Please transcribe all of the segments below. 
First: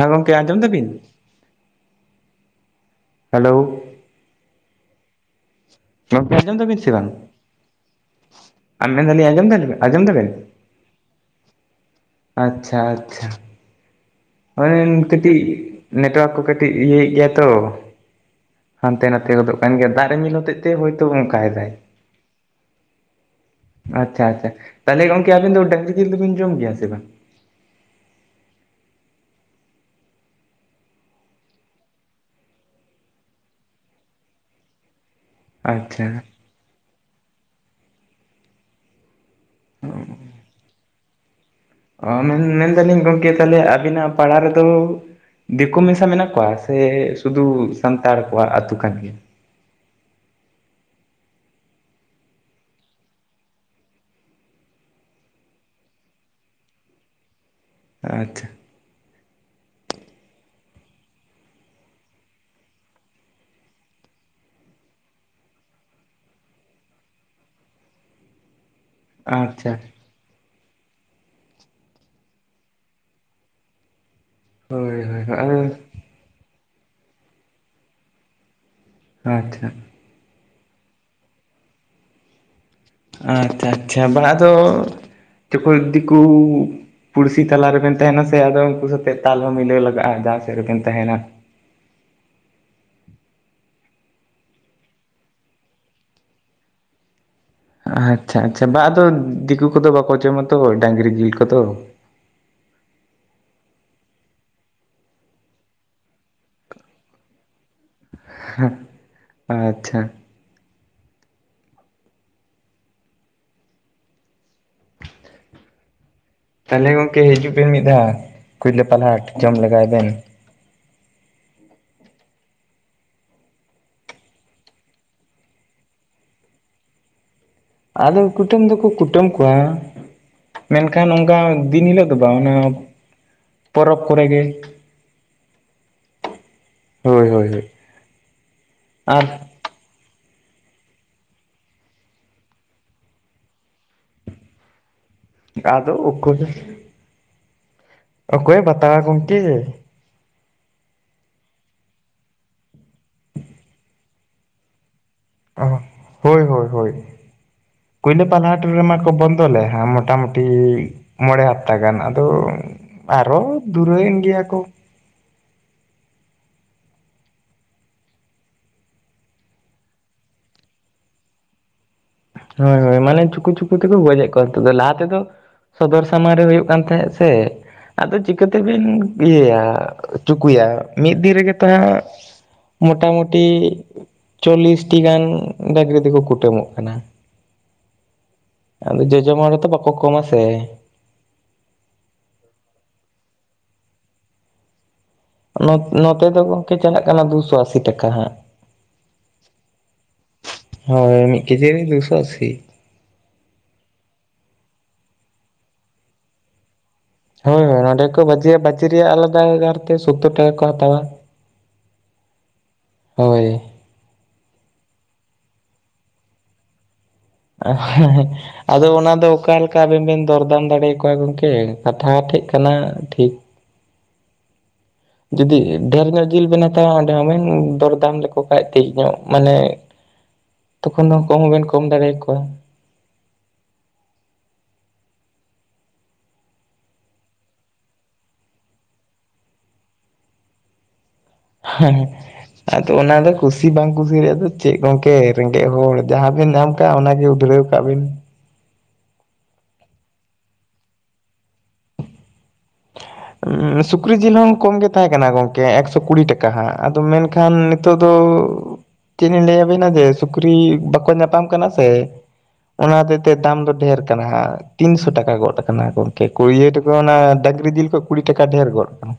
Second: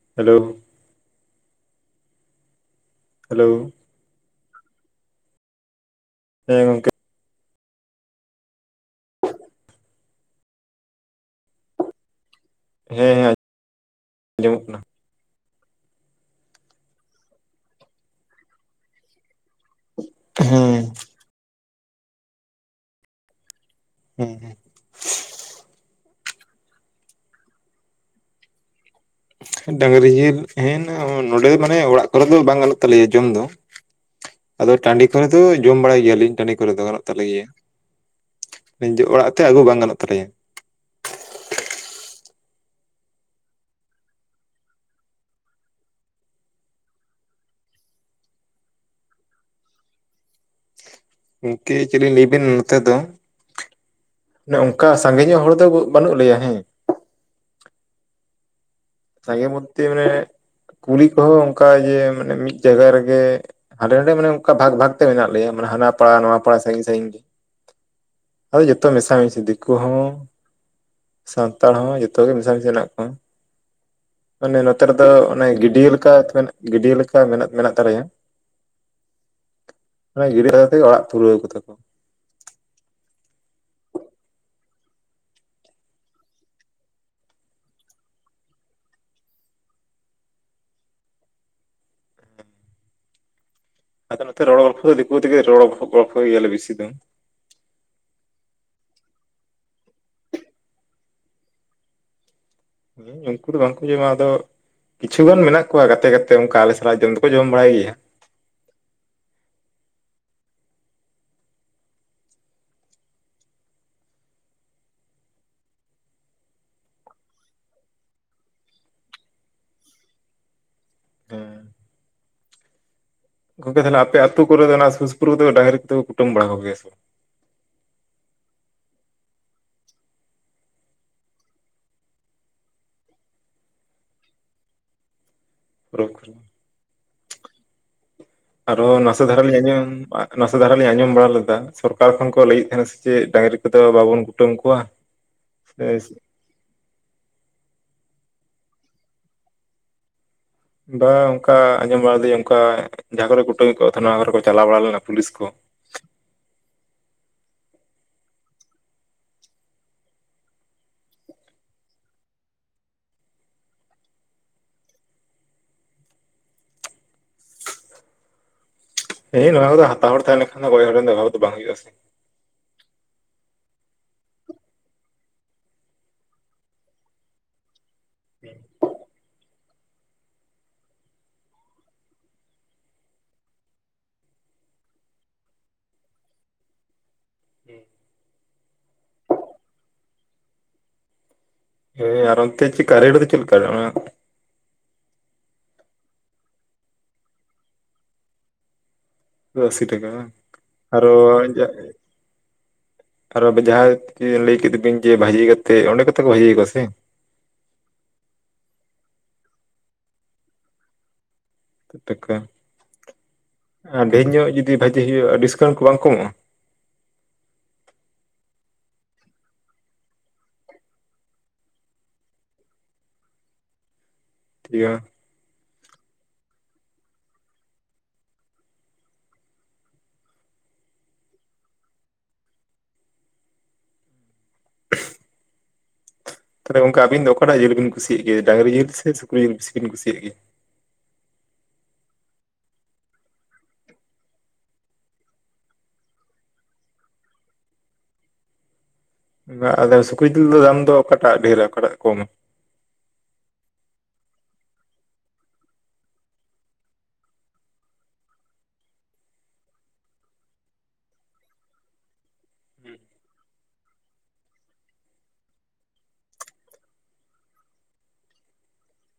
ᱦᱮᱸ ᱦᱮᱞᱳ ᱜᱚᱝᱠᱮ ᱟᱸᱡᱚᱢ ᱫᱟ ᱵᱤᱱ? ᱦᱮᱞᱳ ᱜᱚᱝᱠᱮ ᱟᱸᱡᱚᱢ ᱦᱮᱸ ᱫᱟ ᱵᱤᱱ ᱜᱚᱝᱠᱮ ᱥᱮ ᱵᱟᱝ? ᱟᱸᱻᱢᱮᱱ ᱫᱟ ᱞᱤᱧ ᱟᱸᱡᱚᱢ ᱫᱟ ᱵᱮᱱ, ᱟᱸᱡᱚᱢ ᱫᱟ ᱵᱮᱱ? ᱟᱪᱪᱷᱟ, ᱦᱮᱸ ᱟᱪᱪᱷᱟ᱾ ᱦᱮᱸ ᱟᱸᱡᱚᱢᱚᱜ ᱠᱟᱱᱟ᱾ ᱦᱳᱭᱮᱱ ᱠᱟᱹᱴᱤᱡ ᱱᱮᱴᱣᱟᱨᱠ ᱠᱚ ᱠᱟᱹᱴᱤᱡ ᱤᱭᱟᱹ ᱮᱜ ᱜᱮᱭᱟᱭ ᱛᱚ᱾ ᱦᱟᱱᱛᱮ ᱱᱟᱛᱮ ᱜᱚᱫᱚᱜ ᱠᱟᱱ ᱜᱮᱭᱟ ᱫᱟᱜ ᱨᱤᱢᱤᱞ ᱦᱚᱛᱮᱜ ᱛᱮ ᱦᱳᱭ ᱛᱚ ᱚᱱᱠᱟᱭ ᱫᱟᱭ᱾ ᱟᱪᱪᱷᱟ, ᱦᱮᱸ ᱟᱪᱪᱷᱟ ᱦᱮᱸ ᱛᱟᱞᱦᱮ ᱜᱚᱝᱠᱮ ᱟᱵᱮᱱ ᱫᱚ ᱰᱟᱹᱝᱽᱨᱤ ᱡᱤᱞ ᱫᱚ ᱵᱤᱱ ᱡᱚᱢ ᱜᱮᱭᱟ ᱥᱮ ᱵᱟᱝ? ᱰᱟᱹᱝᱽᱨᱤ ᱡᱤᱞ ᱦᱮᱸ ᱱᱚᱸᱰᱮ ᱫᱚ ᱢᱟᱱᱮ ᱚᱲᱟᱜ ᱠᱚᱨᱮ ᱫᱚ ᱵᱟᱝ ᱜᱟᱱᱚᱜ ᱛᱟᱞᱮᱭᱟ ᱡᱚᱢ ᱫᱚ ᱾ [inaudible] ᱟᱫᱚ ᱴᱟᱸᱰᱤ ᱠᱚᱨᱮ ᱫᱚ ᱡᱚᱢ ᱵᱟᱲᱟᱭ ᱟᱪᱪᱷᱟ ᱜᱮᱭᱟ ᱞᱤᱧ, ᱴᱟᱸᱰᱤ ᱠᱚᱨᱮ ᱫᱚ ᱜᱟᱱᱚᱜ ᱛᱟᱞᱮ ᱜᱮᱭᱟ ᱾ ᱚᱲᱟᱜ ᱛᱮ ᱟᱹᱜᱩ ᱵᱟᱝ ᱜᱟᱱᱚᱜ ᱛᱟᱞᱮᱭᱟ ᱾ ᱚ ᱢᱮᱱ ᱢᱮᱱ ᱫᱟᱹᱞᱤᱧ ᱜᱚᱝᱠᱮ ᱛᱟᱦᱞᱮ ᱟᱹᱵᱤᱱᱟᱜ ᱯᱟᱲᱟ ᱨᱮᱫᱚ ᱫᱮᱠᱳ ᱢᱮᱥᱟ ᱢᱮᱱᱟᱜ ᱠᱚᱣᱟ ᱥᱮ ᱥᱩᱫᱩ ᱥᱟᱱᱛᱟᱲ ᱠᱚᱣᱟᱜ ᱟᱹᱛᱩ ᱠᱟᱱ ᱜᱮᱭᱟ? ᱜᱚᱝᱠᱮ ᱪᱮᱫ ᱞᱤᱧ ᱞᱮᱭ ᱟᱵᱤᱱ ᱱᱚᱛᱮ ᱫᱚ ᱚᱱᱮ ᱚᱱᱠᱟ ᱥᱟᱸᱜᱮ ᱧᱚᱜ ᱦᱚᱲ ᱫᱚ ᱵᱟᱹᱱᱩᱜ ᱞᱮᱭᱟ ᱦᱮᱸ ᱾ ᱟᱪᱪᱷᱟ᱾ ᱥᱟᱸᱜᱮ ᱢᱚᱫᱽᱫᱷᱮ ᱢᱟᱱᱮ ᱠᱩᱞᱦᱤ ᱠᱚᱦᱚᱸ ᱚᱱᱠᱟ ᱡᱮ ᱢᱟᱱᱮ ᱢᱤᱫ ᱡᱟᱭᱜᱟ ᱨᱮᱜᱮ ᱦᱟᱸᱰᱮ ᱱᱟᱸᱰᱮ ᱢᱟᱱᱮ ᱚᱱᱠᱟ ᱵᱷᱟᱜᱽ ᱵᱷᱟᱜᱽ ᱛᱮ ᱢᱮᱱᱟᱜ ᱞᱮᱭᱟ᱾ᱢᱟᱱᱮ ᱦᱟᱱᱟ ᱯᱟᱲᱟ ᱱᱚᱣᱟ ᱯᱟᱲᱟ ᱥᱟᱸᱜᱤᱧ ᱥᱟᱸᱜᱤᱧ ᱜᱮ᱾ [inaudible] ᱟᱫᱚ ᱡᱚᱛᱚ ᱢᱮᱥᱟ ᱢᱤᱥᱤ ᱟᱪᱪᱷᱟ ᱫᱤᱠᱩ ᱦᱚᱸ ᱥᱟᱱᱛᱟᱲ ᱦᱚᱸ ᱡᱚᱛᱚ ᱜᱮ ᱢᱮᱥᱟ ᱢᱤᱥᱤ ᱦᱮᱱᱟᱜ ᱠᱚᱣᱟ᱾ ᱢᱟᱱᱮ ᱱᱚᱛᱮ ᱦᱳᱭ ᱨᱮᱫᱚ ᱦᱳᱭ ᱚᱱᱮ ᱟᱫᱚ ᱜᱤᱰᱭᱟᱹ ᱞᱮᱠᱟ ᱢᱮᱱ ᱜᱟᱹᱰᱭᱟᱹ ᱞᱮᱠᱟ ᱢᱮᱱᱟᱜ ᱢᱮᱱᱟᱜ ᱛᱟᱞᱮᱭᱟ᱾ ᱟᱪᱪᱷᱟ᱾ ᱢᱟᱱᱮ ᱜᱤᱫᱽᱨᱟᱹ ᱟᱛᱮᱜ ᱚᱲᱟᱜ ᱯᱩᱨᱟᱹᱣ ᱠᱟᱫᱟ ᱠᱚ᱾ ᱟᱪᱪᱷᱟ, ᱟᱪᱪᱷᱟ ᱵᱟᱝ ᱟᱫᱚ ᱪᱳᱠᱳᱡ ᱫᱤᱠᱩ ᱯᱩᱲᱥᱤ ᱛᱟᱞᱟ ᱨᱮᱵᱮᱱ ᱛᱟᱦᱮᱱᱟ ᱥᱮ ᱟᱫᱚ ᱩᱱᱠᱩ ᱥᱟᱛᱮᱜ ᱛᱟᱞ ᱦᱚᱸ ᱢᱤᱞᱟᱹᱣ ᱞᱟᱜᱟᱜ-ᱟ᱾ ᱡᱟᱦᱟ ᱥᱮᱫ ᱨᱮᱵᱮᱱ ᱛᱟᱦᱮᱱᱟ᱾ ᱟᱫᱚ ᱱᱚᱛᱮ ᱨᱚᱲ ᱜᱚᱞᱯᱷᱚ ᱫᱚ ᱫᱤᱠᱩ ᱛᱮᱜᱮ ᱨᱚᱲ ᱜᱚᱞᱯᱷᱚ ᱜᱮᱭᱟ ᱞᱮ ᱵᱤᱥᱤ ᱫᱚ᱾ ᱟᱪᱪᱷᱟ ᱟᱪᱪᱷᱟ ᱵᱟ ᱟᱫᱚ ᱫᱤᱠᱩ ᱠᱚᱫᱚ ᱵᱟᱠᱚ ᱡᱚᱢᱟᱛᱚ ᱰᱟᱹᱝᱨᱤ ᱡᱤᱞ ᱠᱚᱫᱚ᱾ ᱦᱮᱸ ᱩᱱᱠᱩ ᱫᱚ ᱵᱟᱝᱠᱩ ᱡᱚᱢᱟ ᱟᱫᱚ ᱠᱤᱪᱷᱩ ᱜᱟᱱ ᱢᱮᱱᱟᱜ ᱠᱚᱣᱟ ᱜᱟᱛᱮ ᱜᱟᱛᱮ ᱚᱱᱠᱟ ᱟᱞᱮ ᱥᱟᱞᱟᱜ ᱡᱚᱢ ᱫᱚᱠᱚ ᱡᱚᱢ ᱵᱟᱲᱟᱭ ᱜᱮᱭᱟ᱾ ᱦᱮ ᱟᱪᱪᱷᱟ ᱾ ᱛᱟᱦᱚᱞᱮ ᱜᱚᱝᱠᱮ ᱦᱤᱡᱩᱜ ᱵᱮᱱ ᱢᱤᱫ ᱫᱷᱟᱣ ᱠᱩᱭᱞᱟᱹᱯᱟᱞ ᱦᱟᱴ ᱡᱚᱢ ᱞᱮᱜᱟᱭ ᱵᱮᱱ᱾ ᱦᱮᱸ ᱾ ᱜᱚᱝᱠᱮ ᱛᱟᱦᱚᱞᱮ ᱟᱯᱮ ᱟᱹᱛᱩ ᱠᱚᱨᱮ ᱫᱚ ᱚᱱᱟ ᱥᱩᱨ ᱥᱯᱩᱨ ᱠᱚᱫᱚ ᱰᱟᱝᱜᱨᱤ ᱠᱚᱛ ᱫᱚ ᱠᱩᱴᱟᱹᱢ ᱵᱟᱲᱟ ᱠᱚ ᱜᱮᱭᱟ ᱥᱮ ᱵᱟᱝ? ᱟᱫᱚ ᱠᱩᱴᱟᱹᱢ ᱫᱚᱠᱚ ᱠᱩᱴᱟᱹᱢ ᱠᱚᱣᱟ᱾ ᱢᱮᱱᱠᱷᱟᱱ ᱚᱱᱠᱟ ᱫᱤᱱ ᱦᱤᱞᱳᱜ ᱫᱚ ᱵᱟᱝ ᱚᱱᱟ ᱯᱚᱨᱚᱵᱽ ᱠᱚᱨᱮ ᱜᱮ ᱯᱚᱨᱚᱵᱽ ᱠᱚᱨᱮ ᱦᱳᱭ ᱦᱳᱭ ᱦᱳᱭ ᱾ ᱟᱨᱚ ᱱᱟᱥᱮ ᱫᱷᱟᱨᱟ ᱞᱤᱧ ᱟᱸᱡᱚᱢ ᱟ ᱱᱟᱥᱮ ᱫᱷᱟᱨᱟ ᱞᱤᱧ ᱟᱸᱡᱚᱢ ᱵᱟᱲᱟ ᱞᱮᱫᱟ ᱥᱚᱨᱠᱟᱨ ᱠᱷᱚᱱ ᱠᱚ ᱞᱟᱹᱭᱮᱫ ᱛᱟᱦᱮᱸᱱᱟ ᱥᱮ ᱪᱮᱫ ᱰᱟᱝᱜᱨᱤ ᱠᱚᱫᱚ ᱵᱟᱵᱚᱱ ᱠᱩᱴᱟᱹᱢ ᱠᱚᱣᱟ? ᱥᱮ ᱟᱫᱚ ᱚᱠᱚᱭᱮ ᱚᱠᱚᱭᱮ ᱵᱟᱛᱟᱣᱟ ᱜᱚᱝᱠᱮ᱾ ᱵᱟ ᱚᱱᱠᱟ ᱟᱸᱡᱚᱢ ᱵᱟᱲᱟᱫᱮᱧ ᱚᱱᱠᱟ ᱡᱟᱦᱟᱸ ᱠᱚᱨᱮ ᱠᱩᱴᱟᱹᱢ ᱠᱚᱣᱟ ᱛᱟᱦᱮᱱᱟ ᱚᱱᱟ ᱠᱚᱨᱮ ᱠᱚ ᱪᱟᱞᱟᱣ ᱵᱟᱲᱟ ᱞᱮᱱᱟ ᱯᱩᱞᱤᱥ ᱠᱚ᱾ ᱚ ᱦᱳᱭ ᱦᱳᱭ ᱦᱳᱭ ᱾ ᱠᱩᱭᱞᱟᱹᱯᱟᱞ ᱦᱟᱴ ᱢᱟᱠᱚ ᱵᱚᱱᱫᱚᱞᱮᱫ ᱦᱟᱸ ᱢᱚᱴᱟ-ᱢᱩᱴᱤ ᱢᱚᱬᱮ ᱦᱟᱯᱛᱟ ᱜᱟᱱ ᱟᱫᱚ ᱟᱨᱚ ᱫᱩᱨᱟᱹᱭᱮᱸᱱ ᱜᱮᱭᱟ ᱠᱚ᱾ ᱮ ᱱᱚᱣᱟ ᱠᱚᱫᱚ ᱦᱟᱛᱟᱣ ᱦᱚᱲ ᱛᱟᱦᱮᱸᱱ ᱞᱮᱱᱠᱷᱟᱱ ᱫᱚ ᱜᱚᱡ ᱦᱚᱲ ᱨᱮᱱ ᱫᱚ ᱚᱵᱷᱟᱵ ᱫᱚ ᱵᱟᱝ ᱦᱩᱭᱩᱜᱼᱟ ᱥᱮ ᱾ ᱦᱳᱭ ᱦᱳᱭ ᱢᱟᱱᱮ ᱪᱩᱠᱩ ᱪᱩᱠᱩ ᱛᱮᱠᱚ ᱜᱚᱡᱮᱫ ᱠᱚᱣᱟ ᱱᱤᱛᱩ ᱫᱚ, ᱞᱟᱦᱟ ᱛᱮᱫᱚ ᱥᱚᱫᱚᱨ ᱥᱟᱢᱟᱝ ᱨᱮ ᱦᱩᱭᱩᱜ ᱠᱟᱱ ᱛᱟᱦᱮᱸᱜ ᱥᱮ ᱟᱫᱚ ᱪᱤᱠᱟᱹᱛᱮᱵᱤᱱᱼᱼ ᱤᱭᱟᱹᱭᱟ ᱪᱩᱠᱩᱭᱟ ᱢᱤᱫ ᱫᱤᱱ ᱨᱮᱜᱮ ᱛᱚ ᱦᱟᱸᱜ ᱢᱚᱴᱟ ᱢᱩᱴᱤ ᱪᱚᱞᱞᱤᱥᱴᱤ ᱜᱟᱱ ᱰᱟᱝᱨᱤ ᱫᱚᱠᱚ ᱠᱩᱴᱟᱹᱢᱚᱜ ᱠᱟᱱᱟ᱾ [unintelligible] ᱟᱫᱚ ᱡᱚᱡᱚᱢ ᱦᱚᱲ ᱦᱚᱸ ᱛᱚ ᱵᱟᱠᱚ ᱠᱚᱢᱟ ᱥᱮ᱾ ᱦᱮᱸ ᱟᱨ ᱚᱱᱛᱮ ᱪᱤᱠᱟ ᱨᱮᱴ ᱫᱚ ᱪᱤᱞᱠᱟ ᱚᱱ ᱚᱱᱟ ᱱᱚᱛ ᱱᱚᱛᱮ ᱫᱚ ᱜᱚᱝᱠᱮ ᱪᱟᱞᱟᱜ ᱠᱟᱱᱟ ᱫᱩᱥᱚ ᱟᱥᱤ ᱴᱟᱠᱟ ᱦᱟᱸᱜ᱾ ᱫᱚ ᱟᱥᱤ ᱴᱟᱠᱟ ᱵᱟᱝ ᱟᱨᱚ ᱦᱳᱭ ᱢᱤᱜ ᱠᱮᱡᱤ ᱨᱮ ᱫᱩᱥᱚ ᱟᱥᱤ᱾ ᱟᱨ [unintelligible] ᱡᱟᱦᱟᱸᱭ ᱡᱮ ᱞᱟᱹᱭ ᱠᱮᱫ ᱵᱤᱱ ᱡᱮ ᱵᱷᱟᱹᱡᱤ ᱠᱟᱛᱮᱫ ᱚᱸᱰᱮ ᱜᱮᱛᱚ ᱠᱚ ᱵᱷᱟᱹᱡᱤᱭᱟ ᱠᱚᱣᱟ ᱥᱮ᱾ ᱦᱳᱭ ᱦᱳᱭ ᱚᱱᱚᱸᱰᱮ ᱜᱮᱠᱚ ᱵᱷᱟᱡᱤᱭᱟ ᱵᱷᱟᱡᱤ ᱨᱮᱭᱟᱜ ᱟᱞᱟᱫᱟ ᱟᱨᱛᱮ ᱥᱳᱛᱽᱛᱳᱨ ᱴᱟᱠᱟ ᱠᱚ ᱦᱟᱛᱟᱣᱟ᱾ ᱴᱟᱠᱟ ᱦᱳᱭ ᱟᱨ ᱰᱷᱮᱨ ᱧᱚᱜ ᱡᱩᱫᱤ ᱵᱷᱟᱹᱡᱤ ᱦᱩᱭᱩᱜᱼᱟ ᱰᱤᱥᱠᱟᱣᱩᱱᱴ ᱠᱚ ᱵᱟᱝ ᱠᱚ ᱮᱢᱚᱜᱼᱟ? ᱟ ᱦᱮᱸ ᱦᱮᱸ ᱾ ᱟᱫᱚ ᱚᱱᱟ ᱫᱚ ᱚᱠᱟ ᱞᱮᱠᱟ ᱟᱵᱮᱱ ᱵᱮᱱ ᱫᱚᱨᱫᱟᱢ ᱫᱟᱲᱮᱭ ᱟᱠᱚᱣᱟ ᱜᱚᱝᱠᱮ ᱠᱟᱛᱷᱟ ᱴᱷᱮᱡ ᱠᱟᱱᱟ ᱴᱷᱤᱠ᱾ [unintelligible] ᱡᱩᱫᱤ ᱰᱷᱮᱨ ᱧᱚᱜ ᱡᱤᱞ ᱵᱮᱱ ᱦᱟᱛᱟᱣᱟ ᱚᱸᱰᱮ ᱦᱚᱸ ᱵᱮᱱ ᱫᱚᱨᱫᱟᱢ ᱞᱮᱠᱚ ᱠᱷᱟᱱᱡ ᱛᱷᱤᱜ ᱧᱚᱜ ᱢᱟᱱᱮ ᱛᱚᱠᱷᱚᱱ ᱫᱚ ᱠᱚᱢ ᱦᱚᱸ ᱵᱮᱱ ᱠᱚᱢ ᱫᱟᱲᱮᱭ ᱠᱚᱣᱟ᱾ ᱛᱟᱦᱚᱞᱮ ᱜᱚᱝᱠᱮ ᱟᱵᱤᱱ ᱫᱚ ᱚᱠᱟᱴᱟᱜ ᱡᱤᱞ ᱵᱤᱱ ᱠᱩᱥᱤᱜ ᱜᱮᱭᱟ ᱰᱟᱝᱨᱤ ᱡᱤᱞ ᱥᱮ ᱥᱩᱠᱨᱤ ᱡᱤᱞ ᱵᱤᱥᱤ ᱵᱤᱱ ᱠᱩᱥᱤᱭᱟᱜ ᱜᱮᱭᱟ? ᱦᱮᱸ ᱦᱮᱸ᱾ ᱟᱫᱚ ᱚᱱᱟ ᱫᱚ ᱠᱩᱥᱤ ᱵᱟᱝ ᱠᱩᱥᱤ ᱨᱮᱭᱟᱜ ᱫᱚ ᱪᱮᱫ ᱜᱚᱝᱠᱮ ᱨᱮᱸᱜᱮᱡ ᱦᱚᱲ ᱡᱟᱦᱟᱸ ᱵᱮᱱ ᱫᱟᱢ ᱠᱟᱜ-ᱟ ᱚᱱᱟᱜᱮ ᱩᱫᱽᱷᱨᱟᱹᱣ ᱠᱟᱜ ᱵᱤᱱ᱾ ᱵᱟ ᱟᱫᱚ ᱥᱩᱠᱨᱤ ᱡᱤᱞ ᱫᱚ ᱫᱟᱢ ᱫᱚ ᱚᱠᱟᱴᱟᱜ ᱰᱷᱮᱨᱟ ᱚᱠᱟᱴᱟᱜ ᱠᱚᱢᱟ? ᱥᱩᱠᱨᱤ ᱡᱤᱞ ᱦᱚᱸ ᱠᱚᱢ ᱜᱮ ᱛᱟᱦᱮᱸ ᱠᱟᱱᱟ ᱜᱚᱝᱠᱮ ᱮᱠᱥᱚ ᱠᱩᱲᱤ ᱴᱟᱠᱟ ᱦᱟᱸᱜ ᱟᱫᱚ ᱢᱮᱱᱠᱷᱟᱱ ᱱᱤᱛᱚᱜ ᱫᱚ ᱪᱮᱫ ᱞᱤᱧ ᱞᱟᱹᱭ ᱟᱵᱤᱱᱟ ᱡᱮ ᱥᱩᱠᱨᱤ ᱵᱟᱠᱚ ᱧᱟᱯᱟᱢ ᱠᱟᱱᱟ ᱥᱮ ᱚᱱᱟ ᱦᱚᱛᱮᱫ ᱛᱮ ᱫᱟᱢ ᱫᱚ ᱰᱷᱮᱨ ᱠᱟᱱᱟ ᱦᱟᱸᱜ ᱛᱤᱱᱥᱚ ᱴᱟᱠᱟ ᱜᱚᱫ ᱟᱠᱟᱱᱟ ᱜᱚᱝᱠᱮ, ᱠᱩᱲᱭᱟ ᱴᱟ ᱛᱚ ᱚᱱᱟ ᱰᱟᱝᱨᱤ ᱡᱤᱞ ᱠᱷᱚᱡ ᱠᱩᱲᱤ ᱴᱟᱠᱟ ᱰᱷᱮᱨ ᱜᱚᱫ ᱠᱟᱱᱟ᱾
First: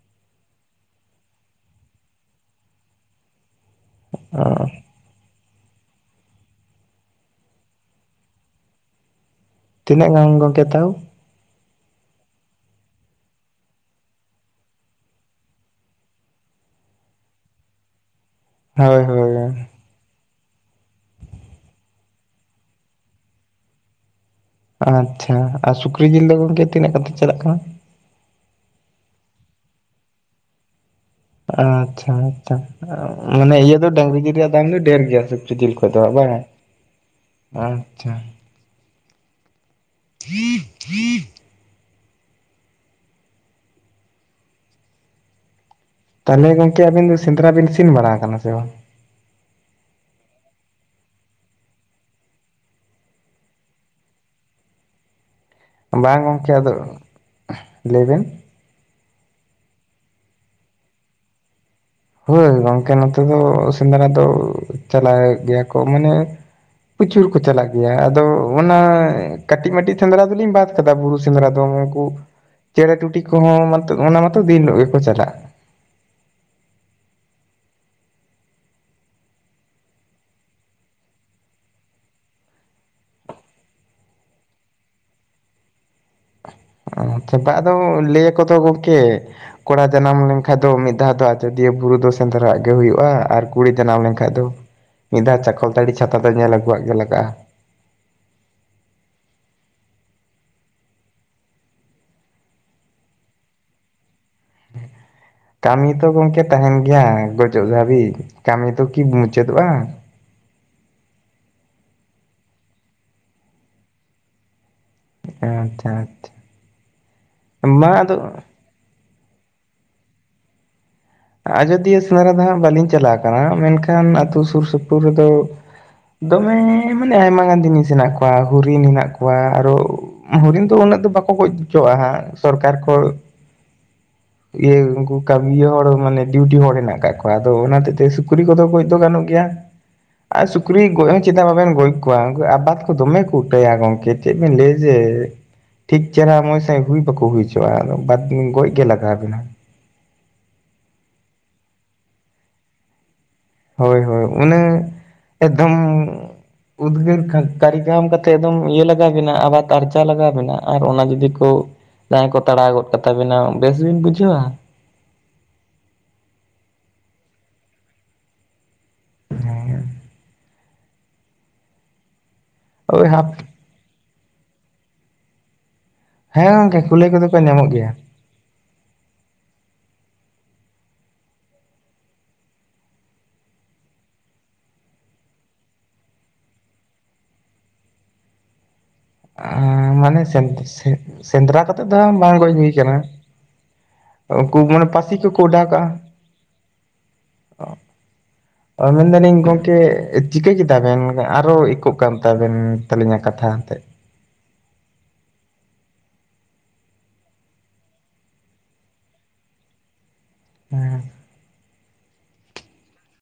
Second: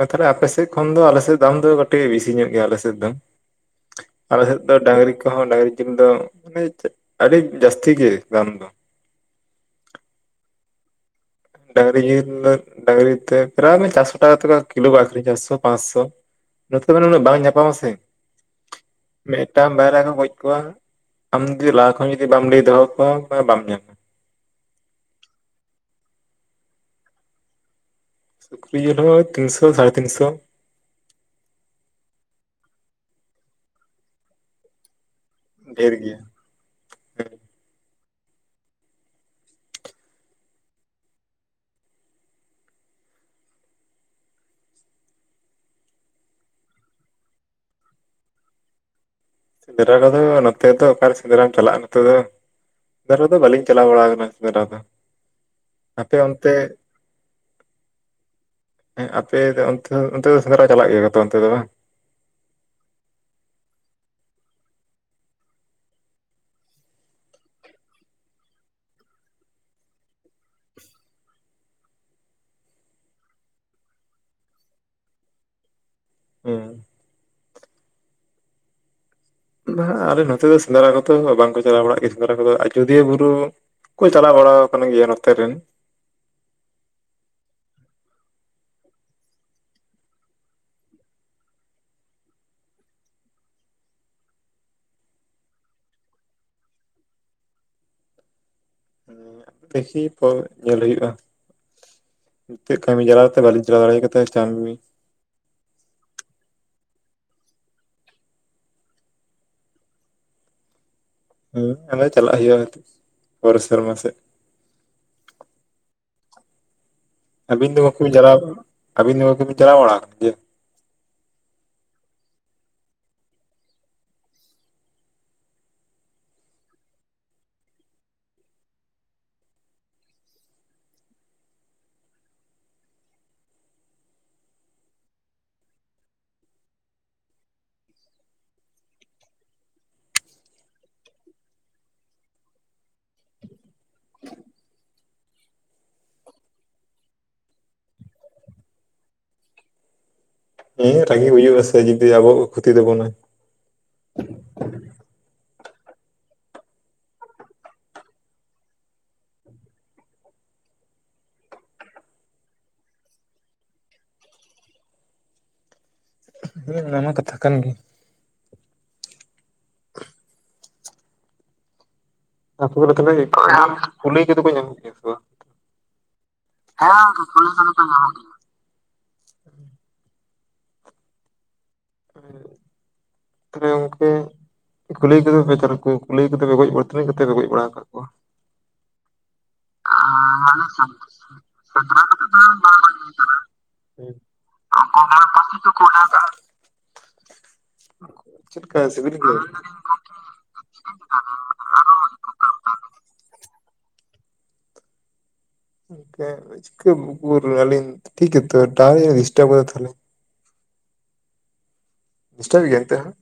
ᱚ ᱛᱟᱦᱟᱞᱮ ᱟᱯᱮᱥᱮᱫ ᱠᱷᱚᱱ ᱫᱚ ᱟᱞᱮᱥᱮᱫ ᱫᱟᱢ ᱫᱚ ᱠᱟᱹᱴᱤᱡ ᱵᱤᱥᱤ ᱧᱚᱜ ᱜᱮᱭᱟ ᱟᱞᱮᱥᱮᱫ ᱫᱚ᱾ ᱟᱞᱮ ᱥᱮᱫ ᱫᱚ ᱰᱟᱝᱨᱤ ᱠᱚᱦᱚᱸ ᱰᱟᱹᱝᱨᱤ ᱡᱤᱞ ᱫᱚ ᱢᱟᱱᱮ [inaudible] ᱪᱮᱫ ᱟᱹᱰᱤ ᱡᱟᱹᱥᱛᱤ ᱜᱮ ᱫᱟᱢ ᱫᱚ᱾ ᱛᱤᱱᱟᱹᱜ ᱜᱟᱱ ᱜᱚᱢᱠᱮ ᱛᱟᱣ? ᱰᱟᱹᱝᱨᱤ ᱡᱤᱞ ᱰᱟᱹᱝᱨᱤ ᱛᱮ ᱯᱨᱟᱭ ᱢᱟᱱᱮ ᱪᱟᱨᱥᱚ ᱴᱟᱠᱟ ᱠᱟᱛᱮ ᱠᱚ ᱠᱤᱞᱳ ᱠᱚ ᱟᱠᱷᱨᱤᱧ ᱪᱟᱨᱥᱚ ᱯᱟᱸᱪᱥᱚ᱾ ᱱᱚᱛᱮ ᱢᱟᱱᱮ ᱩᱱᱟᱹᱜ ᱵᱟᱝ ᱧᱟᱯᱟᱢᱟ ᱥᱮ, ᱦᱳᱭ ᱦᱳᱭ ᱢᱤᱫᱴᱟᱝ ᱵᱟᱭᱨᱟ ᱠᱚ ᱜᱚᱡ ᱠᱚᱣᱟ ᱟᱢ ᱡᱩᱫᱤ ᱞᱟᱦᱟ ᱠᱷᱚᱱ ᱡᱩᱫᱤ ᱵᱟᱢ ᱞᱮᱭ ᱫᱚᱦᱚᱭᱟ ᱠᱚᱣᱟ ᱛᱚᱵᱮ ᱵᱟᱢ ᱧᱟᱢᱟ᱾ ᱟᱪᱪᱷᱟ ᱟᱨ ᱥᱩᱠᱨᱤ ᱡᱤᱞ ᱫᱚ ᱜᱚᱝᱠᱮ ᱛᱤᱱᱟᱹᱜ ᱠᱟᱛᱮ ᱪᱟᱞᱟᱜ ᱠᱟᱱᱟ? ᱥᱩᱠᱨᱤ ᱡᱤᱞ ᱦᱚᱸᱜ-ᱚᱭ ᱛᱤᱱ ᱥᱚ ᱥᱟᱲᱮ ᱛᱤᱱ ᱥᱚ᱾ ᱟᱪᱪᱷᱟ ᱟᱪᱪᱷᱟ ᱢᱟᱱᱮ ᱤᱭᱟᱹ ᱫᱚ ᱰᱟᱹᱝᱨᱤ ᱡᱤᱞ ᱨᱮᱭᱟᱜ ᱫᱟᱢ ᱫᱚ ᱰᱷᱮᱨ ᱜᱮᱭᱟ ᱥᱮ [unintelligible] ᱡᱤᱞ ᱠᱷᱚᱡ ᱰᱷᱮᱨ ᱫᱚ ᱜᱮᱭᱟ ᱵᱟᱝ, ᱦᱮᱸ ᱟᱪᱪᱷᱟ᱾ [unintelligible] ᱛᱟᱦᱟᱞᱮ ᱜᱚᱝᱠᱮ ᱟᱹᱵᱤᱱ ᱫᱚ ᱥᱮᱸᱫᱽᱨᱟ ᱵᱤᱱ ᱤᱥᱤᱱ ᱵᱟᱲᱟᱣ ᱠᱟᱱᱟ ᱥᱮ ᱵᱟᱝ? ᱥᱮᱸᱫᱽᱨᱟ ᱠᱚᱫᱚ ᱱᱚᱛᱮ ᱫᱚ ᱚᱠᱟᱨᱮ ᱥᱮᱸᱫᱽᱨᱟᱢ ᱪᱟᱞᱟᱜᱼᱟ ᱱᱚᱛᱮ ᱫᱚ᱾ ᱥᱮᱸᱮᱫᱨᱟ ᱫᱚ ᱵᱟᱹᱞᱤᱧ ᱪᱟᱞᱟᱣ ᱵᱟᱲᱟᱣ ᱠᱟᱱᱟ ᱥᱮᱸᱱᱫᱽᱨᱟ ᱫᱚ᱾ ᱟᱯᱮ ᱵᱟᱝ ᱜᱚᱢᱠᱮ ᱚᱱᱛᱮ ᱟᱫᱚ, ᱞᱮ ᱵᱮᱱ᱾ ᱦᱮᱸ ᱟᱯᱮ ᱫᱚ ᱚᱱᱛᱮ ᱫᱚ ᱚᱱᱛᱮ ᱫᱚ ᱥᱮᱸᱫᱽᱨᱟ ᱪᱟᱞᱟᱜ ᱜᱮᱭᱟ ᱠᱚᱛᱚ ᱚᱱᱛᱮ ᱫᱚ ᱵᱟᱝ? ᱦᱳᱭ ᱜᱚᱝᱠᱮ ᱱᱚᱛᱮ ᱫᱚ ᱥᱮᱸᱫᱽᱨᱟ ᱫᱚ ᱪᱟᱞᱟᱜ ᱜᱮᱭᱟ ᱠᱚ ᱢᱟᱱᱮ ᱯᱨᱚᱪᱩᱨ ᱠᱚ ᱪᱟᱞᱟᱜ ᱜᱮᱭᱟ ᱟᱫᱚ ᱚᱱᱟ ᱠᱟᱹᱴᱤᱡ ᱢᱟᱴᱤᱡ ᱥᱮᱸᱫᱽᱨᱟ ᱫᱚᱞᱤᱧ ᱵᱟᱫ ᱠᱟᱫᱟ ᱵᱩᱨᱩ ᱥᱮᱸᱫᱽᱨᱟ ᱫᱚ ᱩᱱᱠᱩ ᱪᱮᱬᱮᱸ ᱴᱩᱴᱤ ᱠᱚᱦᱚᱸ ᱚᱱᱟ ᱢᱟᱛᱚ ᱫᱤᱱ ᱦᱤᱞᱳᱜ ᱜᱮᱠᱚ ᱪᱟᱞᱟᱜᱼᱟ᱾ ᱦᱮᱸ᱾ ᱵᱟᱝ ᱦᱟᱹᱜ ᱟᱞᱮ ᱱᱚᱛᱮ ᱫᱚ ᱥᱮᱸᱫᱽᱨᱟ ᱠᱚᱫᱚ ᱵᱟᱝᱠᱚ ᱪᱟᱞᱟᱣ ᱵᱟᱲᱟᱜ ᱜᱮᱭᱟ ᱥᱮᱸᱫᱽᱨᱟ ᱠᱚᱫᱚ ᱟᱡᱚᱫᱤᱭᱟᱹ ᱵᱩᱨᱩ ᱠᱚ ᱪᱟᱞᱟᱣ ᱵᱟᱲᱟᱣ ᱟᱠᱟᱱ ᱜᱮᱭᱟ ᱱᱚᱛᱮ ᱨᱮᱱ᱾ ᱟᱪᱪᱷᱟ ᱵᱟᱝ ᱟᱫᱚ ᱞᱮ ᱟᱠᱚ ᱛᱚ ᱜᱚᱢᱠᱮ ᱠᱚᱲᱟ ᱡᱟᱱᱟᱢ ᱞᱮᱱᱠᱷᱟᱡ ᱫᱚ ᱢᱤᱫ ᱫᱷᱟᱣ ᱫᱚ ᱟᱡᱳᱚᱫᱤᱭᱟᱹ ᱵᱩᱨᱩ ᱫᱚ ᱥᱮᱸᱫᱽᱨᱟᱣᱟᱜ ᱜᱮ ᱦᱩᱭᱩᱜᱼᱟ ᱟᱨ ᱠᱩᱲᱤ ᱡᱟᱱᱟᱢ ᱞᱮᱱᱠᱷᱟᱡ ᱫᱚ ᱢᱤᱫ ᱫᱷᱟᱣ ᱪᱟᱠᱚᱞᱛᱟᱹᱲᱤ ᱪᱷᱟᱛᱟ ᱫᱚ ᱧᱮᱞ ᱟᱹᱜᱩᱣᱟᱜ ᱜᱮ ᱞᱟᱜᱟᱜᱼᱟ᱾ ᱫᱮᱥᱤ ᱯᱚᱨ ᱧᱮᱞ ᱦᱩᱭᱩᱜᱼᱟ᱾ ᱬᱤᱛᱟᱹᱜ ᱠᱟᱹᱢᱤ ᱡᱟᱞᱟ ᱨᱮᱛᱮ ᱵᱟᱹᱞᱤᱧ ᱪᱟᱞᱟᱣ ᱫᱟᱲᱮ ᱠᱟᱫᱟ [unintelligible] ᱠᱟᱹᱢᱤ ᱛᱚ ᱜᱚᱢᱠᱮ ᱛᱟᱦᱮᱱ ᱜᱮᱭᱟ ᱜᱚᱡᱚᱜ ᱫᱷᱟᱹᱵᱤᱡ ᱠᱟᱹᱢᱤ ᱫᱚ ᱠᱤ ᱢᱩᱪᱟᱹᱫᱚᱜᱼᱟ᱾ ᱦᱮᱸ ᱟᱢᱟ ᱪᱟᱞᱟᱜ ᱦᱩᱭᱩᱜ-ᱟ᱾ ᱱᱤᱛᱚᱜ ᱯᱚᱨᱮᱨ ᱫᱮᱨᱢᱟ ᱥᱮᱫ᱾ ᱟᱪᱪᱷᱟ ᱟᱪᱪᱷᱟ ᱾ ᱟᱹᱵᱤᱱ ᱫᱚ ᱜᱚᱝᱠᱮ ᱵᱤᱱ ᱪᱞᱟᱣ ᱠᱟᱱᱟ, ᱟᱹᱵᱤᱱ ᱫᱚ ᱜᱟᱝᱠᱮ ᱱᱤᱱ ᱪᱟᱞᱟᱣ ᱵᱟᱲᱟᱣ ᱠᱟᱱᱟ ᱡᱮ ᱟᱡᱳᱫᱤᱭᱟᱹ ᱥᱮᱸᱫᱽᱨᱟ ᱫᱚ ᱦᱟᱸᱜ ᱵᱟᱹᱞᱤᱧ ᱪᱟᱞᱟᱣ ᱠᱟᱱᱟ ᱢᱮᱱᱠᱷᱟᱱ ᱟᱹᱛᱩ ᱥᱩᱨ ᱥᱩᱯᱩᱨ ᱨᱮᱫᱚ ᱫᱚᱢᱮᱻ ᱢᱟᱱᱮ ᱟᱭᱢᱟ ᱜᱟᱱ ᱡᱤᱱᱤᱥ ᱦᱮᱱᱟᱜ ᱠᱚᱣᱟ ᱦᱚᱨᱤᱱ ᱦᱮᱱᱟᱜ ᱠᱚᱣᱟ ᱟᱨᱚ ᱦᱚᱨᱤᱱ ᱫᱚ ᱩᱱᱟᱹᱜ ᱫᱚ ᱵᱟᱠᱚ ᱜᱚᱡ ᱦᱚᱪᱚᱣᱟᱜᱼᱟ ᱦᱟᱸᱜ‌ ᱥᱚᱨᱠᱟᱨ ᱠᱷᱚᱡ ᱤᱭᱟᱹ ᱩᱱᱠᱩ ᱠᱟᱹᱢᱤᱭᱟ ᱦᱚᱲ ᱢᱟᱱᱮ ᱰᱤᱩᱴᱤ ᱦᱚᱲ ᱦᱮᱱᱟᱜ ᱟᱠᱟᱫ ᱠᱚᱣᱟ ᱟᱫᱚ ᱚᱱᱟ ᱦᱚᱛᱮᱫ ᱛᱮ ᱥᱩᱠᱨᱤ ᱠᱚᱫᱚ ᱜᱚᱡ ᱫᱚ ᱜᱟᱱᱚᱜ ᱜᱮᱭᱟ᱾ ᱟᱨ ᱥᱩᱠᱨᱤ ᱜᱚᱡ ᱦᱚᱸ ᱪᱮᱫᱟᱜ ᱵᱟᱵᱮᱱ ᱜᱚᱡ ᱠᱚᱣᱟ ᱩᱱᱠᱩ ᱟᱵᱟᱫᱽ ᱠᱚ ᱫᱚᱢᱮ ᱠᱚ ᱩᱴᱟᱹᱭᱟ ᱜᱚᱝᱠᱮ᱾ ᱪᱮᱫ ᱵᱮᱱ ᱞᱮᱭᱟ ᱡᱮ ᱴᱷᱤᱠ ᱪᱮᱦᱨᱟ ᱢᱚᱸᱡᱽ ᱥᱟᱹᱦᱤᱡ ᱦᱩᱭ ᱵᱟᱠᱚ ᱦᱩᱭ ᱦᱟᱪᱚᱜᱼᱟ ᱟᱫᱚ ᱵᱟᱫ ᱜᱚᱡ ᱜᱮ ᱞᱟᱜᱟᱣ ᱵᱮᱱᱟ᱾ ᱦᱮᱸ ᱨᱟᱹᱜᱤ ᱦᱩᱭᱩᱜ ᱟᱥᱮ ᱡᱩᱫᱤ ᱟᱵᱚᱣᱟᱜ ᱠᱚ ᱠᱷᱚᱛᱤ ᱛᱟᱵᱚᱱᱟ᱾ ᱦᱳᱭ ᱦᱳᱭ ᱚᱱᱮ ᱮᱠᱫᱷᱚᱢ ᱩᱫᱽᱜᱟᱹᱨ ᱠᱟᱹᱨᱤᱜᱟᱢ ᱠᱟᱛᱮ ᱮᱠᱫᱚᱢ ᱤᱭᱟᱹ ᱞᱟᱜᱟᱣ ᱵᱤᱱᱟ ᱟᱵᱟᱨ ᱠᱟᱨᱡᱟ ᱞᱟᱜᱟᱣ ᱢᱮᱱᱟᱜᱼᱟ, ᱟᱨ ᱚᱱᱟ ᱡᱩᱫᱤ ᱠᱳ ᱡᱟᱦᱟᱸᱭ ᱠᱚ ᱛᱟᱲᱟᱣ ᱜᱚᱫ ᱠᱟᱛᱟᱵᱤᱱᱟ ᱵᱮᱥ ᱵᱤᱱ ᱵᱩᱡᱷᱟᱹᱣᱟ? ᱚᱱᱟᱢᱟ ᱠᱟᱛᱷᱟ ᱠᱟᱱ ᱜᱮ᱾ [inaudible] ᱳᱭ ᱦᱟᱯ [inaudible] ᱠᱩᱞᱟᱹᱭ ᱠᱚᱫᱚ ᱠᱚ ᱧᱟᱢᱚᱜ ᱜᱮᱭᱟᱹ ᱥᱮ ᱵᱟᱝ? ᱦᱮᱸ ᱜᱚᱝᱠᱮ ᱠᱩᱞᱟᱹᱭ ᱠᱚᱫᱚ ᱠᱚ ᱧᱟᱢᱚᱜ ᱜᱮᱭᱟ [inaudible] [inaudible] [inaudible] ᱠᱩᱞᱟᱹᱭ ᱠᱚᱫᱚ ᱯᱮ ᱛᱟᱨ ᱠᱚ ᱠᱩᱞᱟᱹᱭ ᱠᱚᱫᱚ ᱯᱮ ᱜᱚᱡ ᱵᱟᱲᱟ ᱛᱤᱱᱟᱹᱝ ᱠᱟᱛᱮ ᱯᱮ ᱜᱚᱡ ᱵᱟᱲᱟ ᱠᱟᱜ ᱠᱚᱣᱟ? [inaudible] ᱟᱸ ᱢᱟᱱᱮ ᱥᱮᱸᱫᱽ ᱟᱞᱮ ᱥᱮᱸᱫᱽ ᱥᱮᱸᱫᱽᱨᱟ ᱠᱟᱛᱮᱜ ᱫᱚ ᱦᱟᱸᱝ ᱵᱟᱝ ᱜᱚᱡ ᱦᱩᱭ ᱠᱟᱱᱟ ᱾ ᱩᱝᱠᱩ ᱢᱟᱱᱮ ᱟᱠᱟᱱᱟ᱾ ᱦᱮᱸ᱾ ᱩᱱᱠᱩ ᱯᱟᱥᱤ ᱦᱚᱲ ᱠᱚᱠᱚ ᱯᱟᱹᱥᱤ ᱚᱰᱟᱣ ᱠᱟᱜᱼᱟ ᱛᱮᱠᱚ ᱾ ᱚᱰᱟᱣ ᱠᱟᱜᱼᱟ᱾ ᱚ ᱪᱮᱫ ᱞᱮᱠᱟ ᱚ ᱢᱮᱱ ᱥᱤᱵᱤᱞ ᱫᱟᱞᱤᱧ ᱜᱮᱭᱟ? ᱜᱚᱝᱠᱮ ᱮᱫ ᱪᱤᱠᱟᱹ ᱠᱮᱫᱟ ᱵᱮᱱ ᱟᱨᱚ ᱤᱠᱳᱜ ᱠᱟᱱ ᱛᱟᱵᱮᱱ ᱛᱟᱞᱤᱧᱟ ᱠᱟᱛᱷᱟ ᱛᱮᱫ? [unintelligible] ᱪᱤᱠᱟᱹᱩᱠᱩᱨ ᱟᱞᱤᱧ ᱴᱷᱤᱠ ᱜᱮᱛᱚ ᱴᱟᱣᱟᱨ ᱡᱟᱱᱤᱡ ᱰᱤᱥᱴᱟᱵᱽ ᱠᱟᱫᱟ ᱛᱟᱦᱞᱮ ᱾ ᱦᱮᱸ᱾ ᱰᱤᱥᱴᱟᱵ ᱜᱤᱭᱟ ᱦᱤᱸᱛᱳᱜ ᱦᱚᱸ?